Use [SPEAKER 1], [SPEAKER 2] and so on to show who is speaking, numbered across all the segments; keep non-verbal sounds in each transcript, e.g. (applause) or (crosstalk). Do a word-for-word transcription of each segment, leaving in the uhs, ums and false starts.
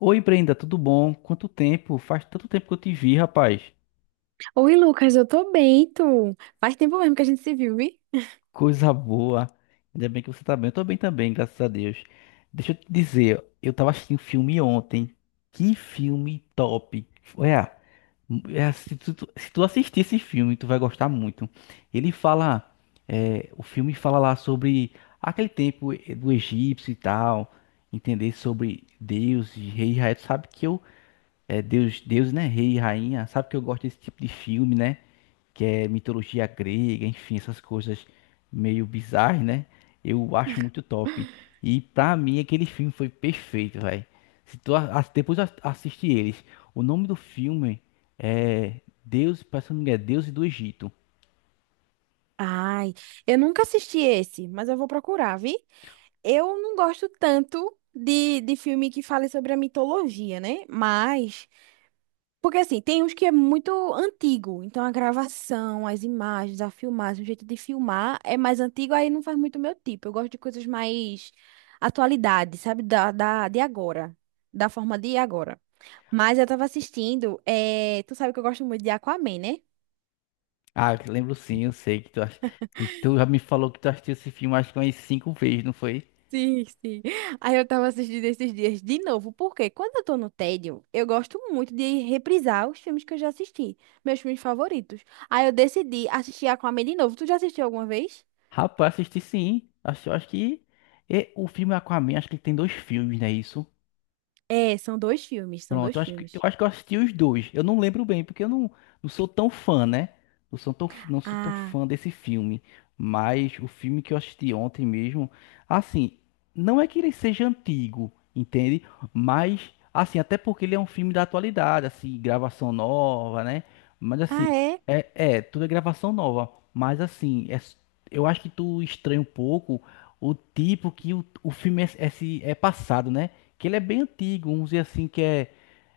[SPEAKER 1] Oi, Brenda, tudo bom? Quanto tempo? Faz tanto tempo que eu te vi, rapaz.
[SPEAKER 2] Oi, Lucas, eu tô bem, e tu? Faz tempo mesmo que a gente se viu, vi?
[SPEAKER 1] Coisa boa. Ainda bem que você tá bem. Eu tô bem também, graças a Deus. Deixa eu te dizer, eu tava assistindo um filme ontem. Que filme top. Olha, é, se tu, tu- se tu assistir esse filme, tu vai gostar muito. Ele fala, é, o filme fala lá sobre aquele tempo eh, do egípcio e tal, entender sobre Deus e rei e rainha. Tu sabe que eu, é, Deus, Deus, né? Rei e rainha. Sabe que eu gosto desse tipo de filme, né? Que é mitologia grega, enfim, essas coisas meio bizarras, né? Eu acho muito top. E pra mim aquele filme foi perfeito, velho. Se tu a- a- depois a- assiste eles, o nome do filme é Deus, parece que o é Deus e do Egito.
[SPEAKER 2] Ai, eu nunca assisti esse, mas eu vou procurar, vi? Eu não gosto tanto de, de filme que fale sobre a mitologia, né? Mas, porque assim, tem uns que é muito antigo, então a gravação, as imagens, a filmagem, o jeito de filmar é mais antigo, aí não faz muito meu tipo. Eu gosto de coisas mais atualidade, sabe? Da, da, de agora, da forma de agora. Mas eu tava assistindo, é... tu sabe que eu gosto muito de Aquaman, né?
[SPEAKER 1] Ah, eu lembro sim, eu sei que tu, ach- tu, tu já me falou que tu assistiu esse filme acho que umas cinco vezes, não foi?
[SPEAKER 2] Sim, sim. Aí eu tava assistindo esses dias de novo, porque quando eu tô no tédio, eu gosto muito de reprisar os filmes que eu já assisti, meus filmes favoritos. Aí eu decidi assistir Aquaman de novo. Tu já assistiu alguma vez?
[SPEAKER 1] Rapaz, assisti sim. Acho, acho que é, o filme Aquaman, acho que ele tem dois filmes, né? Isso.
[SPEAKER 2] É, são dois filmes, são
[SPEAKER 1] Pronto,
[SPEAKER 2] dois
[SPEAKER 1] eu acho que eu
[SPEAKER 2] filmes.
[SPEAKER 1] acho que eu assisti os dois. Eu não lembro bem, porque eu não, não sou tão fã, né? Não sou tão, não sou tão
[SPEAKER 2] Ah,
[SPEAKER 1] fã desse filme. Mas o filme que eu assisti ontem mesmo, assim, não é que ele seja antigo, entende? Mas, assim, até porque ele é um filme da atualidade, assim, gravação nova, né? Mas assim,
[SPEAKER 2] ah é?
[SPEAKER 1] é, é, tudo é gravação nova. Mas assim, é, s- eu acho que tu estranha um pouco o tipo que o, o filme é, é, se- é passado, né? Que ele é bem antigo, vamos dizer assim, que é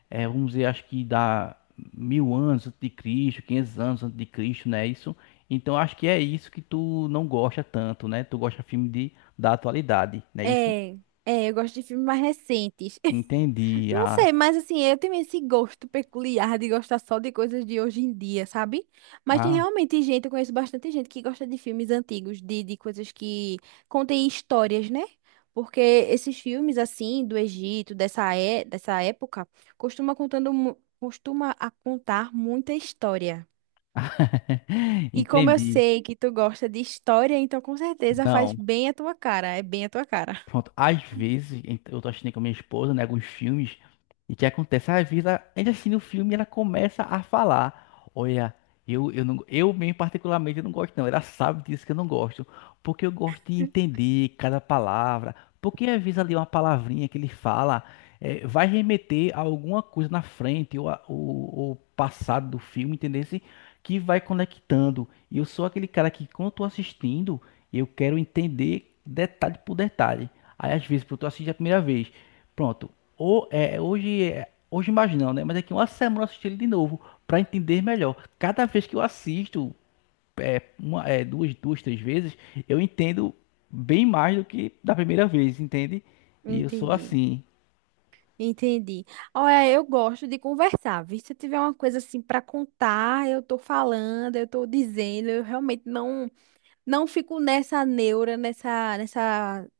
[SPEAKER 1] é, vamos dizer, acho que dá mil anos antes de Cristo, quinhentos anos antes de Cristo, né? Isso. Então acho que é isso que tu não gosta tanto, né? Tu gosta de filme de, da atualidade, né? Isso?
[SPEAKER 2] É, é, eu gosto de filmes mais recentes. (laughs)
[SPEAKER 1] Entendi.
[SPEAKER 2] Não
[SPEAKER 1] Ah,
[SPEAKER 2] sei, mas assim, eu tenho esse gosto peculiar de gostar só de coisas de hoje em dia, sabe? Mas tem
[SPEAKER 1] ah.
[SPEAKER 2] realmente gente, eu conheço bastante gente que gosta de filmes antigos, de, de coisas que contêm histórias, né? Porque esses filmes, assim, do Egito, dessa, é, dessa época, costuma contando, mu- costuma a contar muita história.
[SPEAKER 1] (laughs)
[SPEAKER 2] E como eu
[SPEAKER 1] Entendi.
[SPEAKER 2] sei que tu gosta de história, então com certeza faz
[SPEAKER 1] Não.
[SPEAKER 2] bem a tua cara, é bem a tua cara.
[SPEAKER 1] Pronto, às vezes ent- eu tô assistindo com a minha esposa, né, alguns filmes, e o que acontece? Às vezes, ela, ainda assistindo o filme, e ela começa a falar: Olha, eu, eu, não, eu mesmo, particularmente, eu não gosto, não. Ela sabe disso que eu não gosto, porque eu gosto de entender cada palavra, porque às vezes ali uma palavrinha que ele fala eh, vai remeter a alguma coisa na frente ou, a- ou, ou passado do filme, entendeu? Assim, que vai conectando. E eu sou aquele cara que, quando eu tô assistindo, eu quero entender detalhe por detalhe. Aí às vezes, pô, tu assiste a primeira vez. Pronto. Ou, é, hoje, é- hoje mais não, né? Mas daqui uma semana eu assisti ele de novo pra entender melhor. Cada vez que eu assisto, é, uma, é, duas, duas, três vezes, eu entendo bem mais do que da primeira vez, entende?
[SPEAKER 2] (laughs)
[SPEAKER 1] E eu sou
[SPEAKER 2] Entendi.
[SPEAKER 1] assim.
[SPEAKER 2] Entendi. Olha, eu gosto de conversar, viu? Se eu tiver uma coisa assim para contar, eu tô falando, eu tô dizendo, eu realmente não não fico nessa neura, nessa nessa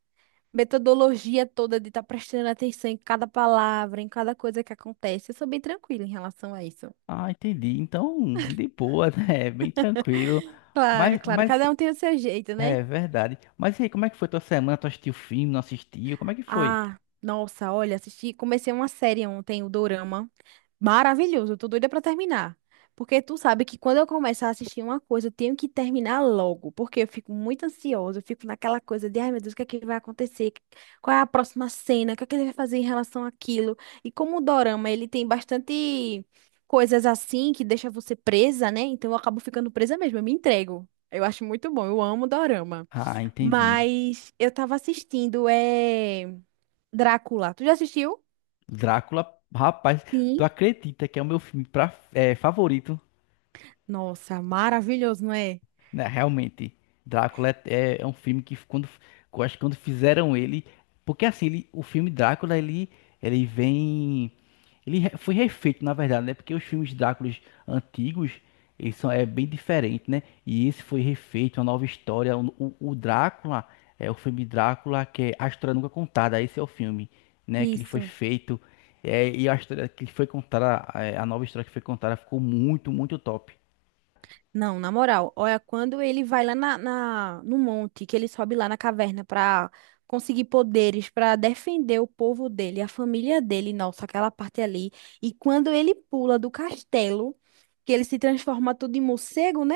[SPEAKER 2] metodologia toda de estar prestando atenção em cada palavra, em cada coisa que acontece. Eu sou bem tranquila em relação a isso.
[SPEAKER 1] Ah, entendi. Então, de boa, né? (laughs) Bem tranquilo.
[SPEAKER 2] Claro,
[SPEAKER 1] Mas,
[SPEAKER 2] claro,
[SPEAKER 1] mas,
[SPEAKER 2] cada um tem o seu jeito, né?
[SPEAKER 1] é verdade. Mas e aí, como é que foi tua semana? Tu assistiu o filme, não assistiu? Como é que foi?
[SPEAKER 2] Ah, nossa, olha, assisti, comecei uma série ontem, o Dorama. Maravilhoso, eu tô doida pra terminar. Porque tu sabe que quando eu começar a assistir uma coisa, eu tenho que terminar logo, porque eu fico muito ansiosa, eu fico naquela coisa de, ai meu Deus, o que é que vai acontecer? Qual é a próxima cena? O que é que ele vai fazer em relação àquilo? E como o dorama, ele tem bastante coisas assim que deixa você presa, né? Então eu acabo ficando presa mesmo, eu me entrego. Eu acho muito bom, eu amo dorama.
[SPEAKER 1] Ah, entendi.
[SPEAKER 2] Mas eu tava assistindo, é... Drácula. Tu já assistiu?
[SPEAKER 1] Drácula, rapaz, tu
[SPEAKER 2] Sim.
[SPEAKER 1] acredita que é o meu filme pra, é, favorito?
[SPEAKER 2] Nossa, maravilhoso, não é?
[SPEAKER 1] Né, realmente, Drácula é, é- é um filme que quando, eu acho que quando fizeram ele, porque assim, ele- o filme Drácula, ele, ele vem, ele re- foi refeito, na verdade, né? Porque os filmes Dráculas antigos, eles são é bem diferente, né? E esse foi refeito, uma nova história. O, o- o Drácula é o filme Drácula que é a história nunca contada. Esse é o filme, né? Que ele foi
[SPEAKER 2] Isso.
[SPEAKER 1] feito é, e a história que foi contada, é, a nova história que foi contada ficou muito, muito top.
[SPEAKER 2] Não, na moral, olha, quando ele vai lá na, na- no monte, que ele sobe lá na caverna pra conseguir poderes, pra defender o povo dele, a família dele, nossa, aquela parte ali. E quando ele pula do castelo, que ele se transforma tudo em morcego, né?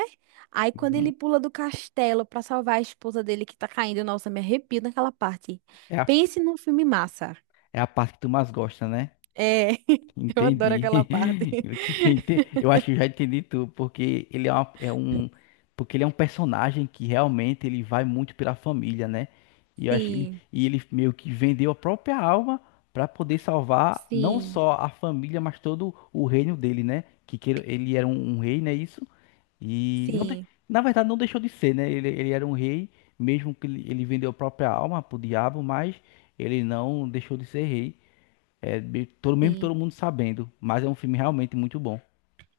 [SPEAKER 2] Aí quando
[SPEAKER 1] Uhum.
[SPEAKER 2] ele pula do castelo pra salvar a esposa dele que tá caindo, nossa, me arrepio naquela parte.
[SPEAKER 1] É a
[SPEAKER 2] Pense num filme massa.
[SPEAKER 1] É a parte que tu mais gosta, né?
[SPEAKER 2] É, (laughs) eu adoro
[SPEAKER 1] Entendi.
[SPEAKER 2] aquela parte.
[SPEAKER 1] (laughs) Eu que ente-
[SPEAKER 2] (laughs)
[SPEAKER 1] eu acho que eu já entendi tudo, porque ele é, uma- é um, porque ele é um personagem que realmente ele vai muito pela família, né? E eu acho que ele,
[SPEAKER 2] Sim,
[SPEAKER 1] e ele meio que vendeu a própria alma para poder salvar não
[SPEAKER 2] sim,
[SPEAKER 1] só a família, mas todo o reino dele, né? Que queira- ele era um, um rei, né? Isso. E não, de-
[SPEAKER 2] sim,
[SPEAKER 1] na verdade não deixou de ser, né? Ele, ele era um rei, mesmo que ele, ele vendeu a própria alma pro diabo, mas ele não deixou de ser rei. É, be- todo, mesmo
[SPEAKER 2] sim.
[SPEAKER 1] todo mundo sabendo, mas é um filme realmente muito bom.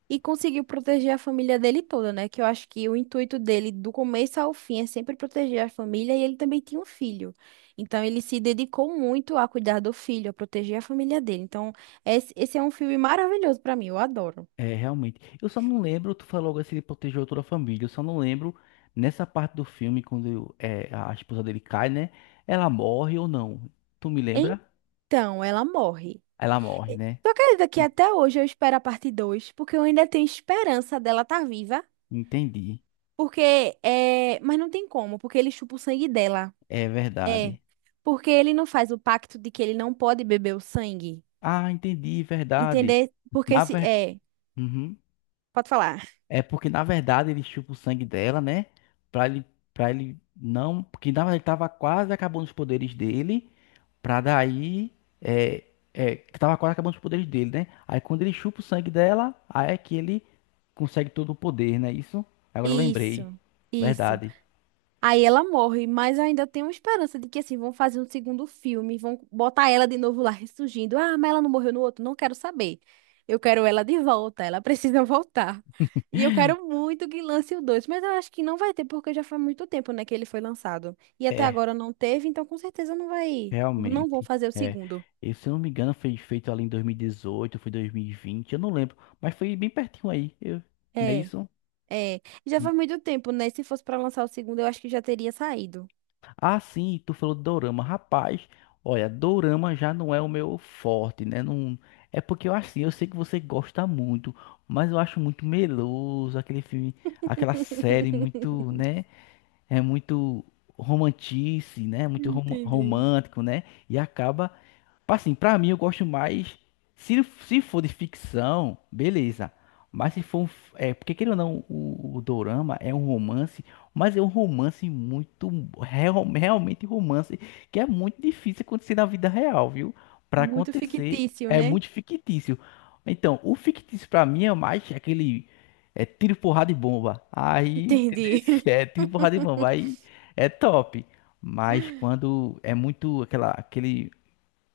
[SPEAKER 2] E conseguiu proteger a família dele toda, né? Que eu acho que o intuito dele, do começo ao fim, é sempre proteger a família e ele também tinha um filho. Então ele se dedicou muito a cuidar do filho, a proteger a família dele. Então, esse, esse é um filme maravilhoso pra mim, eu adoro.
[SPEAKER 1] É, realmente. Eu só não lembro, tu falou logo assim, ele protegeu toda a família. Eu só não lembro nessa parte do filme, quando é, a esposa dele cai, né? Ela morre ou não? Tu me lembra?
[SPEAKER 2] Então, ela morre.
[SPEAKER 1] Ela morre,
[SPEAKER 2] E-
[SPEAKER 1] né?
[SPEAKER 2] Tu acredita que
[SPEAKER 1] E-
[SPEAKER 2] até hoje eu espero a parte dois, porque eu ainda tenho esperança dela estar viva?
[SPEAKER 1] Entendi.
[SPEAKER 2] Porque é. Mas não tem como, porque ele chupa o sangue dela.
[SPEAKER 1] É verdade.
[SPEAKER 2] Porque ele não faz o pacto de que ele não pode beber o sangue.
[SPEAKER 1] Ah, entendi, verdade.
[SPEAKER 2] Entender? Porque
[SPEAKER 1] Na
[SPEAKER 2] se.
[SPEAKER 1] ver...
[SPEAKER 2] É,
[SPEAKER 1] Uhum.
[SPEAKER 2] pode falar.
[SPEAKER 1] É porque, na verdade, ele chupa o sangue dela, né? Pra ele, pra ele não. Porque, na verdade, ele tava quase acabando os poderes dele. Pra daí. É, é, que tava quase acabando os poderes dele, né? Aí, quando ele chupa o sangue dela, aí é que ele consegue todo o poder, né? Isso? Agora eu lembrei.
[SPEAKER 2] Isso, isso.
[SPEAKER 1] Verdade.
[SPEAKER 2] Aí ela morre, mas eu ainda tenho esperança de que, assim, vão fazer um segundo filme, vão botar ela de novo lá ressurgindo. Ah, mas ela não morreu no outro? Não quero saber. Eu quero ela de volta, ela (laughs) precisa voltar. E eu quero
[SPEAKER 1] (laughs)
[SPEAKER 2] muito que lance o dois, mas eu acho que não vai ter, porque já faz muito tempo, né, que ele foi lançado. E até
[SPEAKER 1] É,
[SPEAKER 2] agora não teve, então com certeza não vai. Não vão
[SPEAKER 1] realmente.
[SPEAKER 2] fazer o
[SPEAKER 1] É.
[SPEAKER 2] segundo.
[SPEAKER 1] Eu, se eu não me engano, foi feito ali em dois mil e dezoito, foi dois mil e vinte, eu não lembro. Mas foi bem pertinho aí. Eu, não é
[SPEAKER 2] É,
[SPEAKER 1] isso?
[SPEAKER 2] é. Já faz muito tempo, né? Se fosse pra lançar o segundo, eu acho que já teria saído.
[SPEAKER 1] Ah, sim, tu falou de dorama. Rapaz, olha, dorama já não é o meu forte, né? Não... É porque eu assim, eu sei que você gosta muito, mas eu acho muito meloso aquele filme, aquela série muito,
[SPEAKER 2] (laughs)
[SPEAKER 1] né? É muito romantice, né? Muito rom-
[SPEAKER 2] Entendi.
[SPEAKER 1] romântico, né? E acaba assim, pra mim eu gosto mais. Se, se for de ficção, beleza. Mas se for um. f- é, porque querendo ou não, o, o Dorama é um romance, mas é um romance muito. Real- realmente romance, que é muito difícil acontecer na vida real, viu? Pra
[SPEAKER 2] Muito
[SPEAKER 1] acontecer,
[SPEAKER 2] fictício,
[SPEAKER 1] é
[SPEAKER 2] né?
[SPEAKER 1] muito fictício. Então, o fictício pra mim é mais aquele. É tiro, porrada e bomba. Aí, entendeu?
[SPEAKER 2] Entendi.
[SPEAKER 1] (laughs) É tiro, porrada e bomba.
[SPEAKER 2] (laughs)
[SPEAKER 1] Aí é top. Mas quando é muito aquela, aquele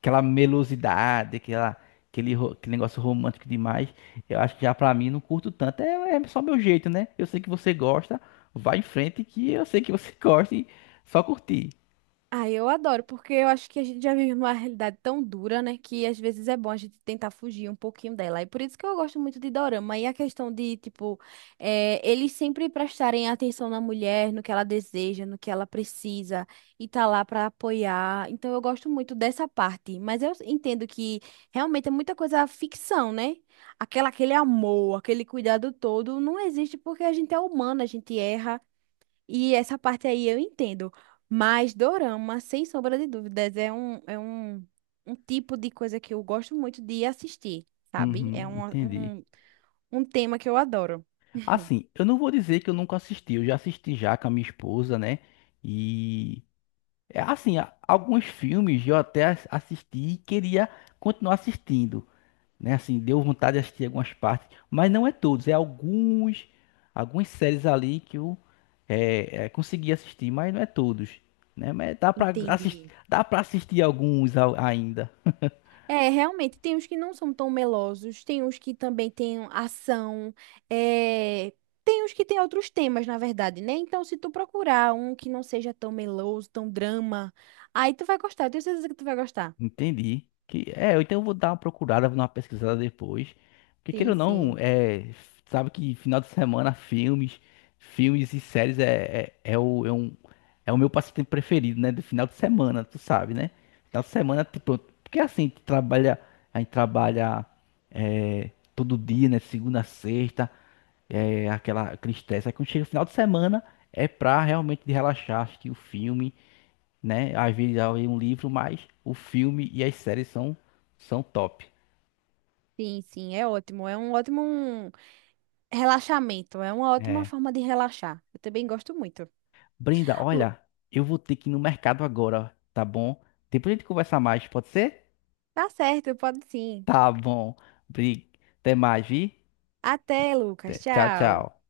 [SPEAKER 1] aquela melosidade, aquela, aquele, ro- aquele negócio romântico demais. Eu acho que já pra mim não curto tanto. É, é só meu jeito, né? Eu sei que você gosta, vai em frente que eu sei que você (laughs) gosta e só curtir.
[SPEAKER 2] Ah, eu adoro, porque eu acho que a gente já vive numa realidade tão dura, né, que às vezes é bom a gente tentar fugir um pouquinho dela. E por isso que eu gosto muito de Dorama. E a questão de, tipo, eh, eles sempre prestarem atenção na mulher, no que ela deseja, no que ela precisa, e tá lá pra apoiar. Então eu gosto muito dessa parte. Mas eu entendo que realmente é muita coisa ficção, né? Aquela, aquele amor, aquele cuidado todo não existe porque a gente é humana, a gente erra. E essa parte aí eu entendo. Mas dorama, sem sombra de dúvidas, é um, é um, um tipo de coisa que eu gosto muito de assistir, sabe? É
[SPEAKER 1] Uhum,
[SPEAKER 2] um,
[SPEAKER 1] entendi.
[SPEAKER 2] um, um tema que eu adoro.
[SPEAKER 1] Assim, eu não vou dizer que eu nunca assisti, eu já assisti já com a minha esposa, né? E é assim, a- alguns filmes eu até as- assisti e queria continuar assistindo, né? Assim, deu vontade de assistir algumas partes, mas não é todos, é alguns, algumas séries ali que eu é, é, consegui assistir, mas não é todos, né? Mas dá pra assistir,
[SPEAKER 2] Entendi.
[SPEAKER 1] dá para assistir alguns a- ainda.
[SPEAKER 2] É, realmente, tem uns que não são tão melosos, tem uns que também têm ação, é, tem uns que têm outros temas, na verdade, né? Então, se tu procurar um que não seja tão meloso, tão drama, aí tu vai gostar, eu tenho certeza que tu vai gostar.
[SPEAKER 1] Entendi. Que, é, eu então vou dar uma procurada, vou dar uma pesquisada depois. Porque queira
[SPEAKER 2] Sim,
[SPEAKER 1] ou não,
[SPEAKER 2] sim.
[SPEAKER 1] é, sabe que final de semana filmes, filmes e séries é, é, é o, é, um, é o meu passatempo preferido, né? Do final de semana, tu sabe, né? Final de semana, tipo, porque assim, tu trabalha, a gente trabalha é, todo dia, né? Segunda a sexta, é, aquela aquele estresse. Aí quando chega o final de semana, é pra realmente relaxar, assistir o filme, né? Às vezes eu leio um livro, mas o filme e as séries são, são top.
[SPEAKER 2] Sim, sim, é ótimo. É um ótimo. um Relaxamento é uma ótima
[SPEAKER 1] É.
[SPEAKER 2] forma de relaxar. Eu também gosto muito.
[SPEAKER 1] Brenda,
[SPEAKER 2] Lu-
[SPEAKER 1] olha, eu vou ter que ir no mercado agora, tá bom? Depois a gente conversa mais, pode ser?
[SPEAKER 2] Tá certo, pode sim.
[SPEAKER 1] Tá bom. Bri- Até mais, vi?
[SPEAKER 2] Até, Lucas.
[SPEAKER 1] Até- Tchau,
[SPEAKER 2] Tchau.
[SPEAKER 1] tchau.